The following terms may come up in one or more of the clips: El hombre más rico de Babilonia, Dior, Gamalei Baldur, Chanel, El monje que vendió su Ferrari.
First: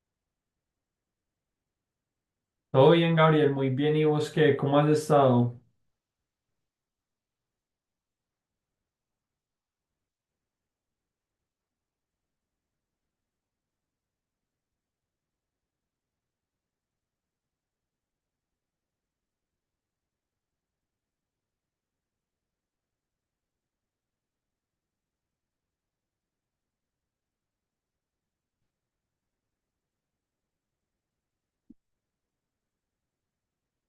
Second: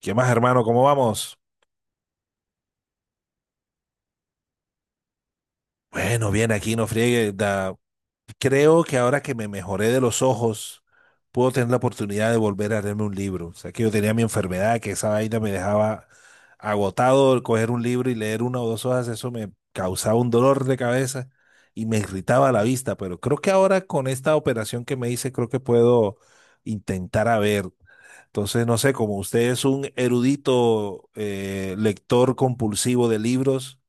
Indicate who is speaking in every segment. Speaker 1: ¿Qué más, hermano? ¿Cómo vamos?
Speaker 2: Todo bien, Gabriel, muy bien. ¿Y vos qué? ¿Cómo has estado?
Speaker 1: Bueno, bien, aquí no friegue. Creo que ahora que me mejoré de los ojos, puedo tener la oportunidad de volver a leerme un libro. O sea, que yo tenía mi enfermedad, que esa vaina me dejaba agotado. Coger un libro y leer una o dos hojas, eso me causaba un dolor de cabeza y me irritaba la vista. Pero creo que ahora con esta operación que me hice, creo que puedo intentar a ver. Entonces, no sé, como usted es un erudito lector compulsivo de libros.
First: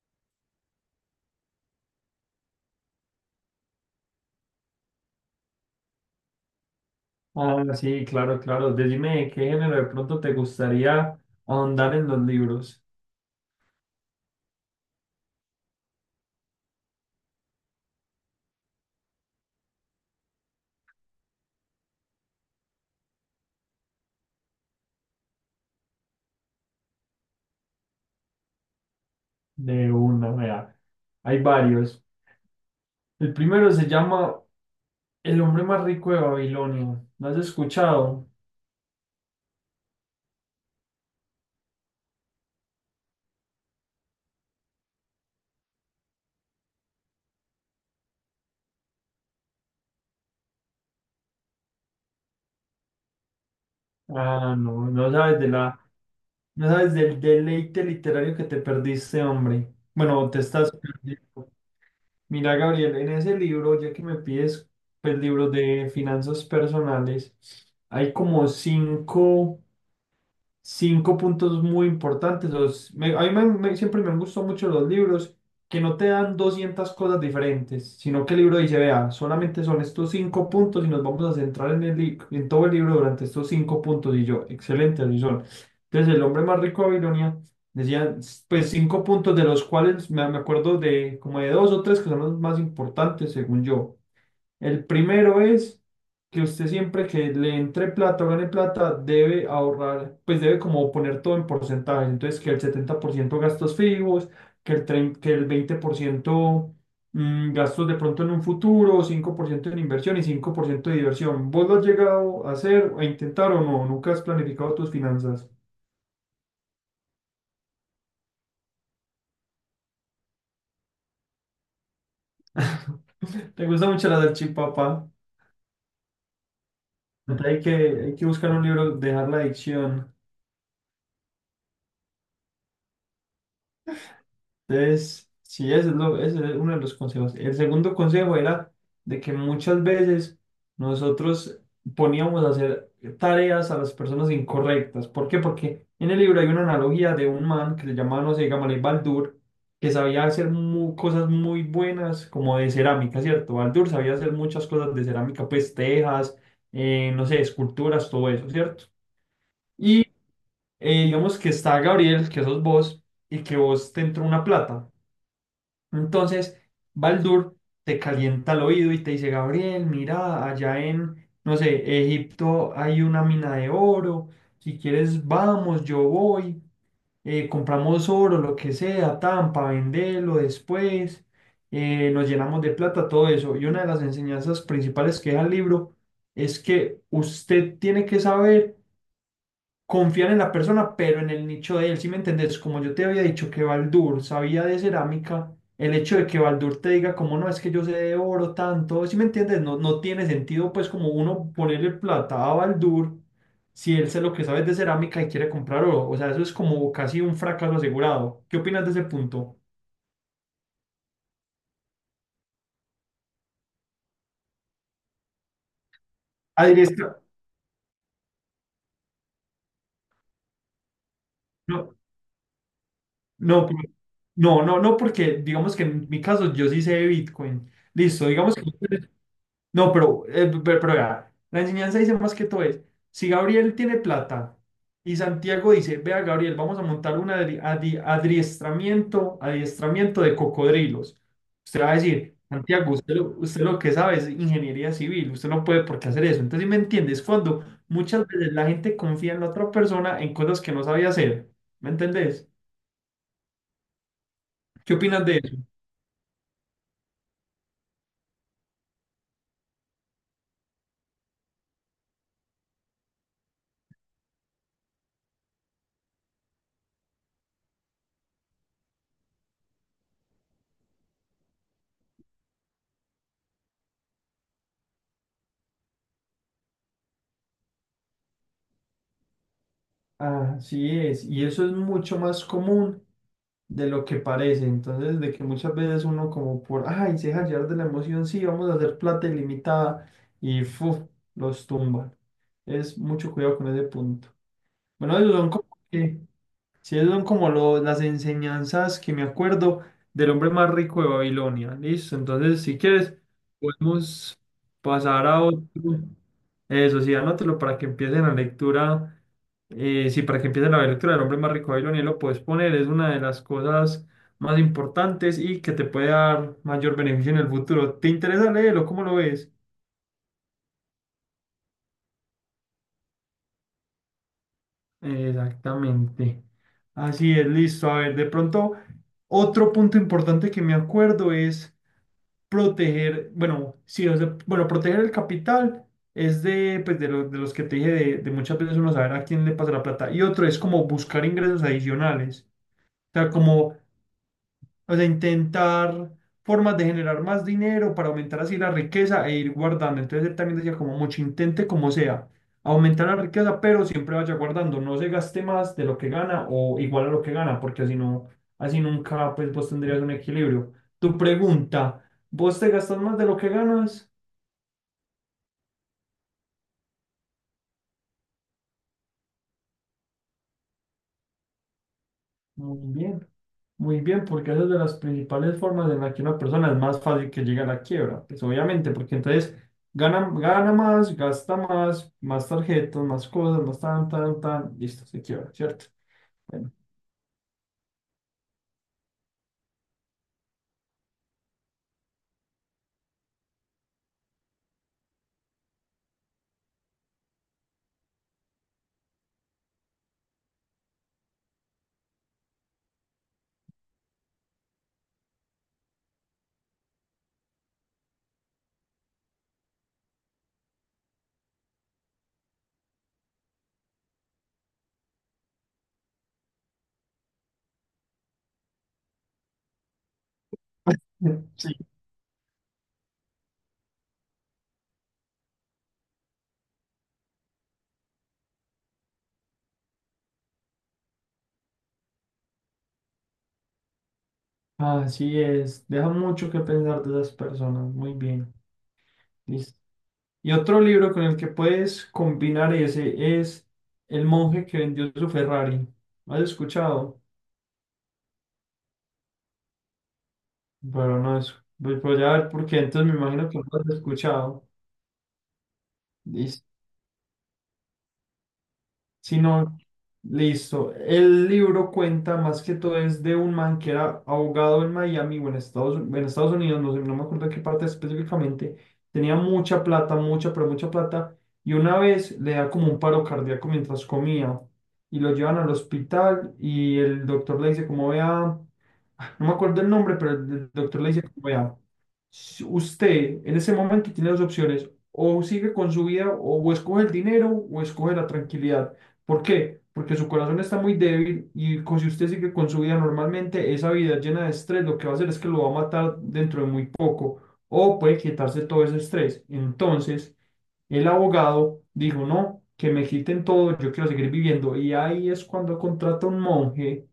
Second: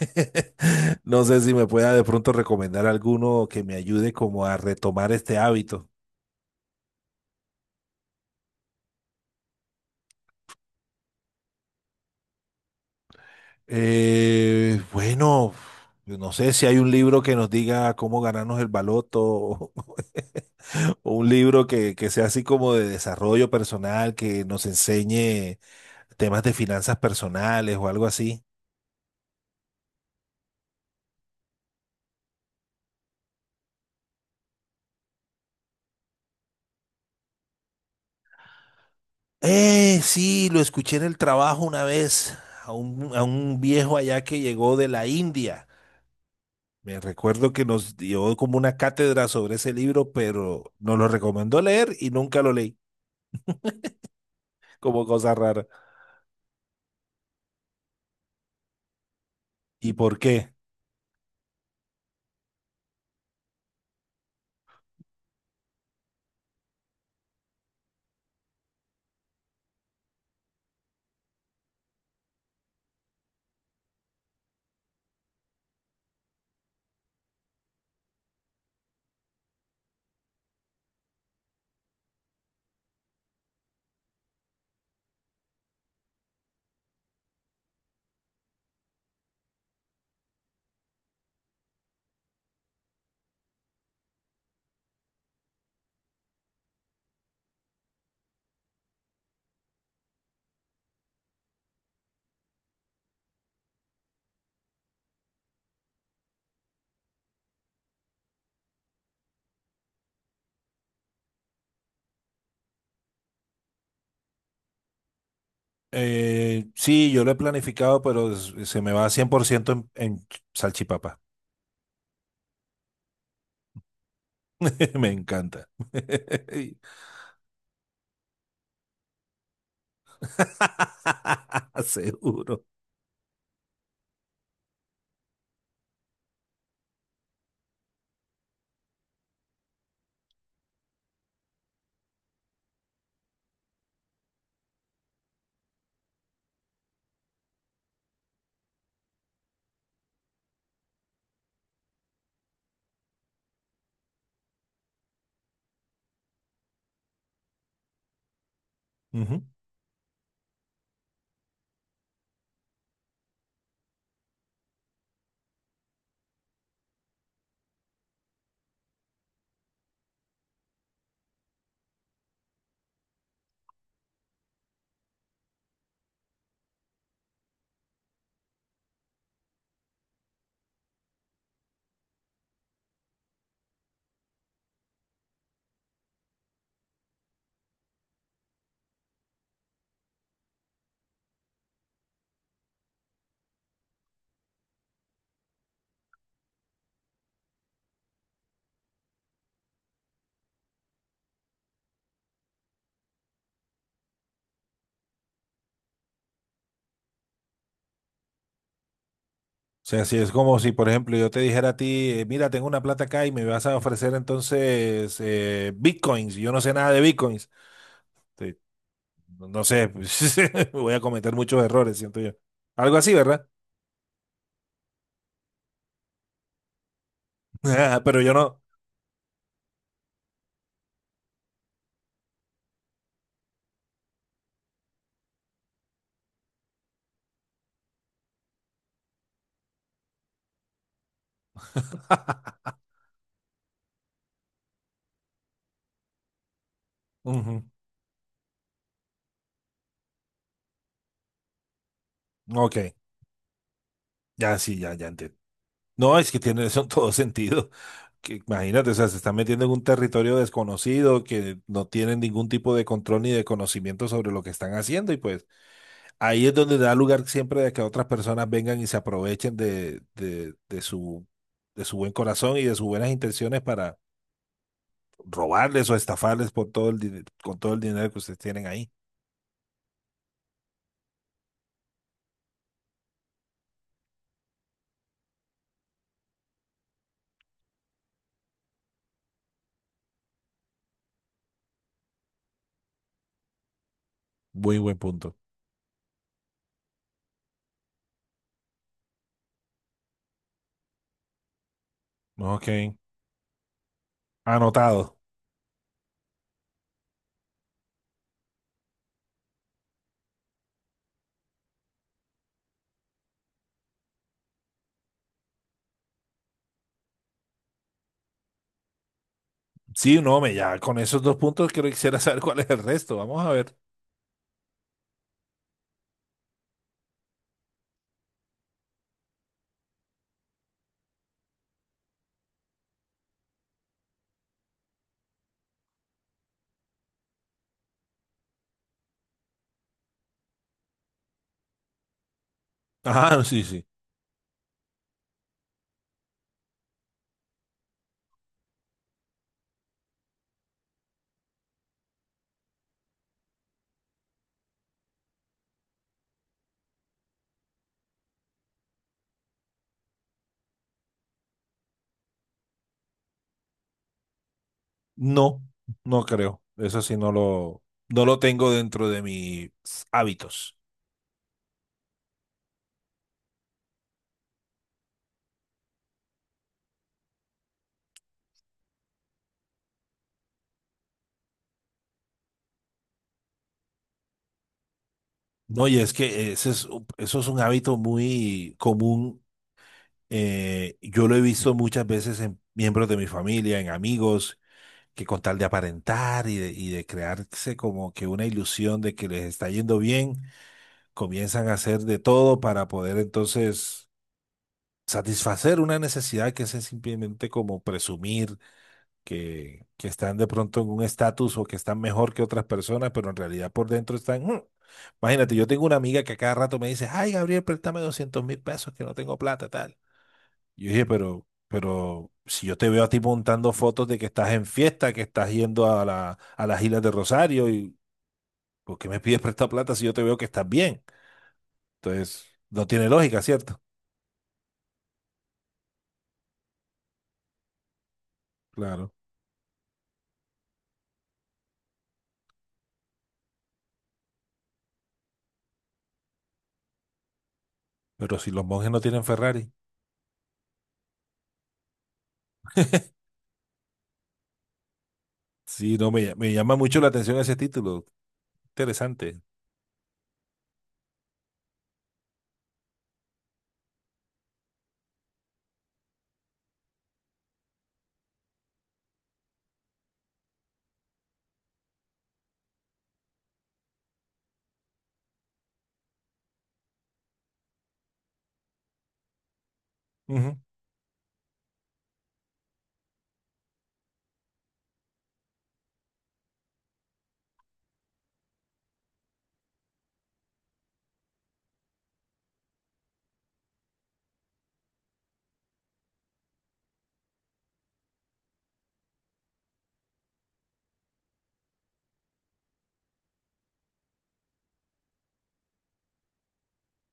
Speaker 1: No sé si me pueda de pronto recomendar alguno que me ayude como a retomar este hábito.
Speaker 2: Ah, sí, claro, claro. Decime de qué género de pronto te gustaría ahondar en los libros.
Speaker 1: Bueno, no sé si hay un libro que nos diga cómo ganarnos el baloto o un libro que sea así como de desarrollo personal, que nos enseñe temas de finanzas personales o algo así.
Speaker 2: De una, vea. Hay varios. El primero se llama El hombre más rico de Babilonia. ¿Lo has escuchado?
Speaker 1: Sí, lo escuché en el trabajo una vez a a un viejo allá que llegó de la India. Me recuerdo que nos dio como una cátedra sobre ese libro, pero nos lo recomendó leer y nunca lo leí,
Speaker 2: Ah, no,
Speaker 1: como cosa rara.
Speaker 2: no sabes del deleite literario que te perdiste, hombre.
Speaker 1: ¿Y por
Speaker 2: Bueno, te
Speaker 1: qué?
Speaker 2: estás perdiendo. Mira, Gabriel, en ese libro, ya que me pides el libro de finanzas personales, hay como cinco puntos muy importantes. A mí siempre me han gustado mucho los libros que no te dan 200 cosas diferentes, sino que el libro dice, vea, solamente son estos cinco puntos y nos vamos a centrar en todo el libro durante estos cinco puntos. Y yo, excelente, así son. Entonces, el hombre más rico de Babilonia decía, pues cinco puntos de los cuales me acuerdo de como de dos o tres que son los más importantes, según yo. El primero es que usted siempre que le entre plata o gane plata debe ahorrar, pues debe como poner todo en porcentaje. Entonces que el 70% gastos fijos, que el 20% gastos de pronto en un futuro, 5% en inversión y 5% de diversión. ¿Vos lo has llegado a hacer, a intentar o no? ¿Nunca has planificado tus finanzas?
Speaker 1: Sí, yo lo he planificado, pero se me va 100% en salchipapa.
Speaker 2: ¿Te gusta mucho la
Speaker 1: Me
Speaker 2: salchipapa?
Speaker 1: encanta.
Speaker 2: Hay que, hay que buscar un libro, dejar la adicción.
Speaker 1: Seguro.
Speaker 2: Entonces, sí, ese es uno de los consejos. El segundo consejo era de que muchas veces nosotros poníamos a hacer tareas a las personas incorrectas. ¿Por qué? Porque en el libro hay una analogía de un man que se llamaba, no sé, Gamalei Baldur, que sabía hacer cosas muy buenas como de cerámica, ¿cierto? Baldur sabía hacer muchas cosas de cerámica, pues tejas, no sé, esculturas, todo eso, ¿cierto?
Speaker 1: Ujú. O
Speaker 2: Y digamos que está Gabriel, que sos vos, y que vos te entró una plata. Entonces, Baldur te calienta el oído y te dice, Gabriel, mira, allá en, no sé, Egipto hay una mina de oro, si quieres vamos, yo voy, compramos oro, lo que sea, tan, para venderlo después, nos llenamos de plata, todo eso. Y una de las enseñanzas principales que deja el libro es que usted tiene que saber confiar en la persona, pero en el nicho de él, ¿sí me entendés? Como yo te había dicho que Baldur sabía de cerámica, el hecho de que Baldur te diga como no, es que yo sé de oro tanto, ¿sí me entiendes? No, no tiene sentido pues como uno ponerle plata a Baldur si él sé lo que sabe de cerámica y quiere comprar oro, o sea, eso es como casi un fracaso asegurado. ¿Qué opinas de ese punto?
Speaker 1: sea, si es como si, por ejemplo, yo te dijera a ti, mira, tengo una plata acá y me vas a ofrecer entonces bitcoins. Y yo no sé
Speaker 2: Adri,
Speaker 1: nada
Speaker 2: es
Speaker 1: de
Speaker 2: que-
Speaker 1: bitcoins. No sé, pues, voy a cometer muchos
Speaker 2: no,
Speaker 1: errores, siento yo. Algo así, ¿verdad?
Speaker 2: no, pero- no, no, no, porque digamos que en mi caso yo sí sé de Bitcoin.
Speaker 1: Pero
Speaker 2: Listo,
Speaker 1: yo
Speaker 2: digamos
Speaker 1: no.
Speaker 2: que... No, pero, vea, la enseñanza dice más que todo es, si Gabriel tiene plata y Santiago dice, vea, Gabriel, vamos a montar un adiestramiento de cocodrilos. Usted va a decir, Santiago, usted lo que sabe es ingeniería civil, usted no puede por qué hacer eso. Entonces, ¿sí? ¿Me entiendes?
Speaker 1: Ujú.
Speaker 2: Cuando muchas veces la gente confía en la otra persona en cosas que no sabía hacer, ¿me entendés?
Speaker 1: Ok, ya sí, ya,
Speaker 2: ¿Qué
Speaker 1: ya
Speaker 2: opinas
Speaker 1: entiendo.
Speaker 2: de eso?
Speaker 1: No, es que tiene eso en todo sentido. Que, imagínate, o sea, se están metiendo en un territorio desconocido que no tienen ningún tipo de control ni de conocimiento sobre lo que están haciendo y pues ahí es donde da lugar siempre de que otras personas vengan y se aprovechen de su buen corazón y de sus buenas intenciones para robarles o estafarles por todo con todo el dinero que ustedes tienen ahí.
Speaker 2: Así es, y eso es mucho más común de lo que parece. Entonces, de que muchas veces uno como por, ay, se deja llevar de la emoción, sí, vamos a hacer plata ilimitada y fuf, los tumban. Es mucho cuidado con ese punto.
Speaker 1: Muy buen
Speaker 2: Bueno,
Speaker 1: punto.
Speaker 2: que, sí, esos son como las enseñanzas que me acuerdo del hombre más rico de Babilonia. Listo, entonces,
Speaker 1: Ok,
Speaker 2: si quieres, podemos
Speaker 1: anotado.
Speaker 2: pasar a otro. Eso sí, anótelo para que empiece la lectura del hombre más rico de Babilonia, lo puedes poner, es una de las cosas más importantes y que te puede dar mayor beneficio en el futuro. ¿Te interesa leerlo? ¿Cómo lo ves?
Speaker 1: Sí, no, me ya con esos dos puntos quiero quisiera saber cuál es el resto. Vamos a ver.
Speaker 2: Exactamente. Así es, listo. A ver, de pronto, otro punto importante que me acuerdo es proteger, bueno, sí, o sea, bueno, proteger el capital es de, pues, de, de los que te dije, de muchas veces uno saber a quién le pasa la plata. Y otro es como buscar ingresos adicionales. O sea,
Speaker 1: Ah, sí,
Speaker 2: como
Speaker 1: sí.
Speaker 2: O sea, intentar formas de generar más dinero para aumentar así la riqueza e ir guardando. Entonces él también decía como mucho intente como sea, aumentar la riqueza, pero siempre vaya guardando, no se gaste más de lo que gana o igual a lo que gana, porque así no, así nunca pues vos tendrías un equilibrio. Tu pregunta, ¿vos te gastas más de lo que ganas?
Speaker 1: No, no creo. Eso sí no lo tengo dentro de mis hábitos.
Speaker 2: Muy bien. Muy bien, porque esa es de las principales formas en la que una persona es más fácil que llegue a la quiebra. Pues obviamente, porque entonces gana, gana más, gasta más, más tarjetas, más cosas, más tan, tan, tan, listo, se quiebra, ¿cierto?
Speaker 1: No, y es que
Speaker 2: Bueno,
Speaker 1: eso es un hábito muy común. Eh, yo lo he visto muchas veces en miembros de mi familia, en amigos, que con tal de aparentar y de crearse como que una ilusión de que les está yendo bien comienzan a hacer de todo para poder entonces satisfacer una necesidad que es simplemente como presumir que están de pronto en un estatus o que están mejor que otras personas, pero en realidad por dentro están... Mm. Imagínate, yo tengo una amiga que a cada rato me dice, ay, Gabriel, préstame 200.000 pesos que no tengo plata, tal. Y yo dije,
Speaker 2: Sí,
Speaker 1: pero si yo te veo a ti montando fotos de que estás en fiesta, que estás yendo a a las Islas de Rosario, y ¿por qué me pides prestar plata si yo te veo que estás bien? Entonces, no tiene lógica, ¿cierto?
Speaker 2: así es. Deja mucho que pensar de esas personas. Muy bien,
Speaker 1: Claro.
Speaker 2: listo. Y otro libro con el que puedes combinar ese es El monje que vendió su Ferrari. ¿Has escuchado?
Speaker 1: Pero si los monjes no tienen Ferrari.
Speaker 2: Pero no es. Voy a ver por qué, entonces me imagino que no lo has escuchado.
Speaker 1: Sí, no, me
Speaker 2: Listo.
Speaker 1: llama mucho la atención ese título.
Speaker 2: Si
Speaker 1: Interesante.
Speaker 2: no, listo. El libro cuenta más que todo es de un man que era abogado en Miami o en Estados Unidos, no sé, no me acuerdo qué parte específicamente. Tenía mucha plata, mucha, pero mucha plata. Y una vez le da como un paro cardíaco mientras comía. Y lo llevan al hospital y el doctor le dice como vea, no me acuerdo el nombre, pero el
Speaker 1: Ujú.
Speaker 2: el doctor le dice como vea. Si usted en ese momento tiene dos opciones, o sigue con su vida, o escoge el dinero, o escoge la tranquilidad. ¿Por qué? Porque su corazón está muy débil y si usted sigue con su vida normalmente, esa vida llena de estrés lo que va a hacer es que lo va a matar dentro de muy poco, o puede quitarse todo ese estrés. Entonces, el abogado dijo, no, que me quiten todo, yo quiero seguir viviendo. Y ahí es cuando contrata un monje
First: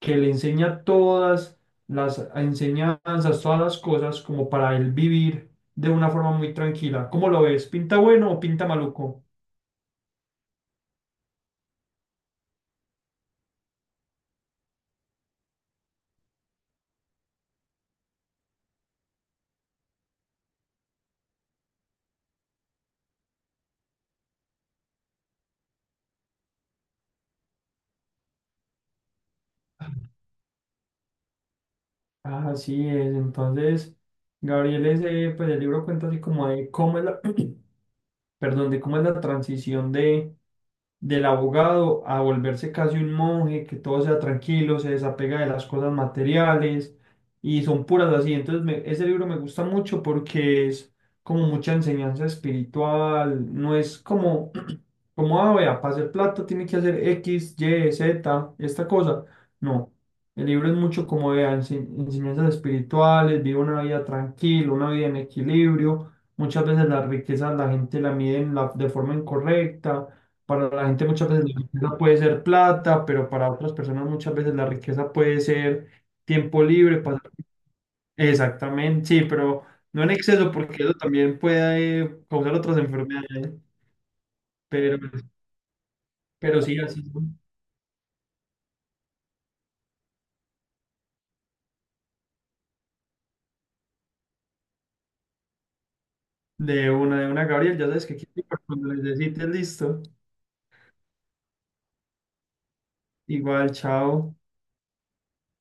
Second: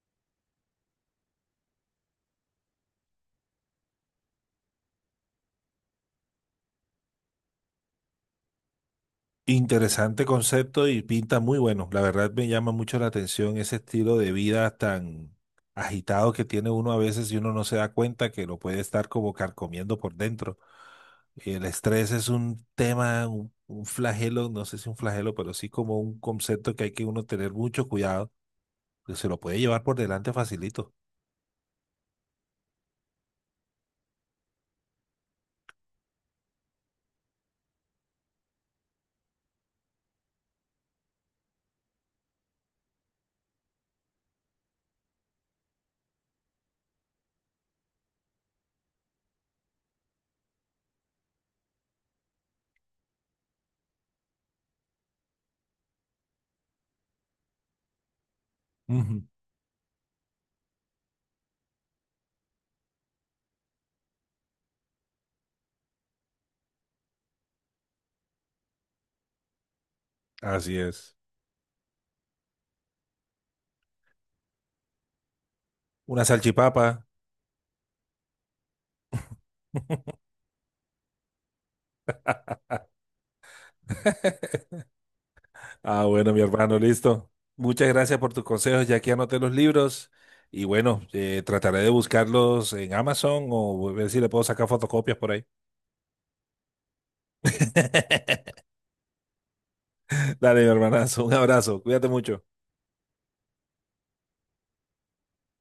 Speaker 2: que le enseña todas las enseñanzas, todas las cosas como para él vivir de una forma muy tranquila. ¿Cómo lo ves? ¿Pinta bueno o pinta maluco?
Speaker 1: Interesante concepto y pinta muy bueno. La verdad me llama mucho la atención ese estilo de vida tan agitado que tiene uno a veces y uno no se da cuenta que lo puede estar como carcomiendo por dentro. El estrés es un tema, un flagelo, no sé si un flagelo, pero sí como un concepto que hay que uno tener mucho cuidado, que se lo puede llevar por delante facilito.
Speaker 2: Así es, entonces Gabriel ese, pues el libro cuenta así como de cómo es la, perdón, de cómo es la transición de del abogado a volverse casi un monje, que todo sea tranquilo, se desapega de las cosas materiales y son puras así. Entonces, ese libro me gusta mucho porque es como mucha enseñanza espiritual, no es como, como, ah, vea, para hacer plata tiene que hacer X, Y, Z, esta
Speaker 1: Ujú.
Speaker 2: cosa. No. El libro es mucho como de enseñanzas espirituales, vive una vida tranquila, una vida en equilibrio. Muchas veces la riqueza la gente la mide de forma incorrecta. Para
Speaker 1: Así
Speaker 2: la gente
Speaker 1: es.
Speaker 2: muchas veces la riqueza puede ser plata, pero para otras personas muchas veces la riqueza puede ser
Speaker 1: Una
Speaker 2: tiempo
Speaker 1: salchipapa.
Speaker 2: libre. Exactamente, sí, pero no en exceso porque eso también puede causar otras enfermedades. Pero,
Speaker 1: Ah, bueno, mi
Speaker 2: pero
Speaker 1: hermano,
Speaker 2: sí, así
Speaker 1: listo.
Speaker 2: son.
Speaker 1: Muchas gracias por tus consejos. Ya que anoté los libros. Y bueno, trataré de buscarlos en Amazon o ver si le puedo sacar fotocopias por ahí.
Speaker 2: De una, de una, Gabriel, ya sabes que aquí estoy para cuando necesites, listo.
Speaker 1: Dale, mi hermanazo. Un abrazo. Cuídate mucho.
Speaker 2: Igual, chao.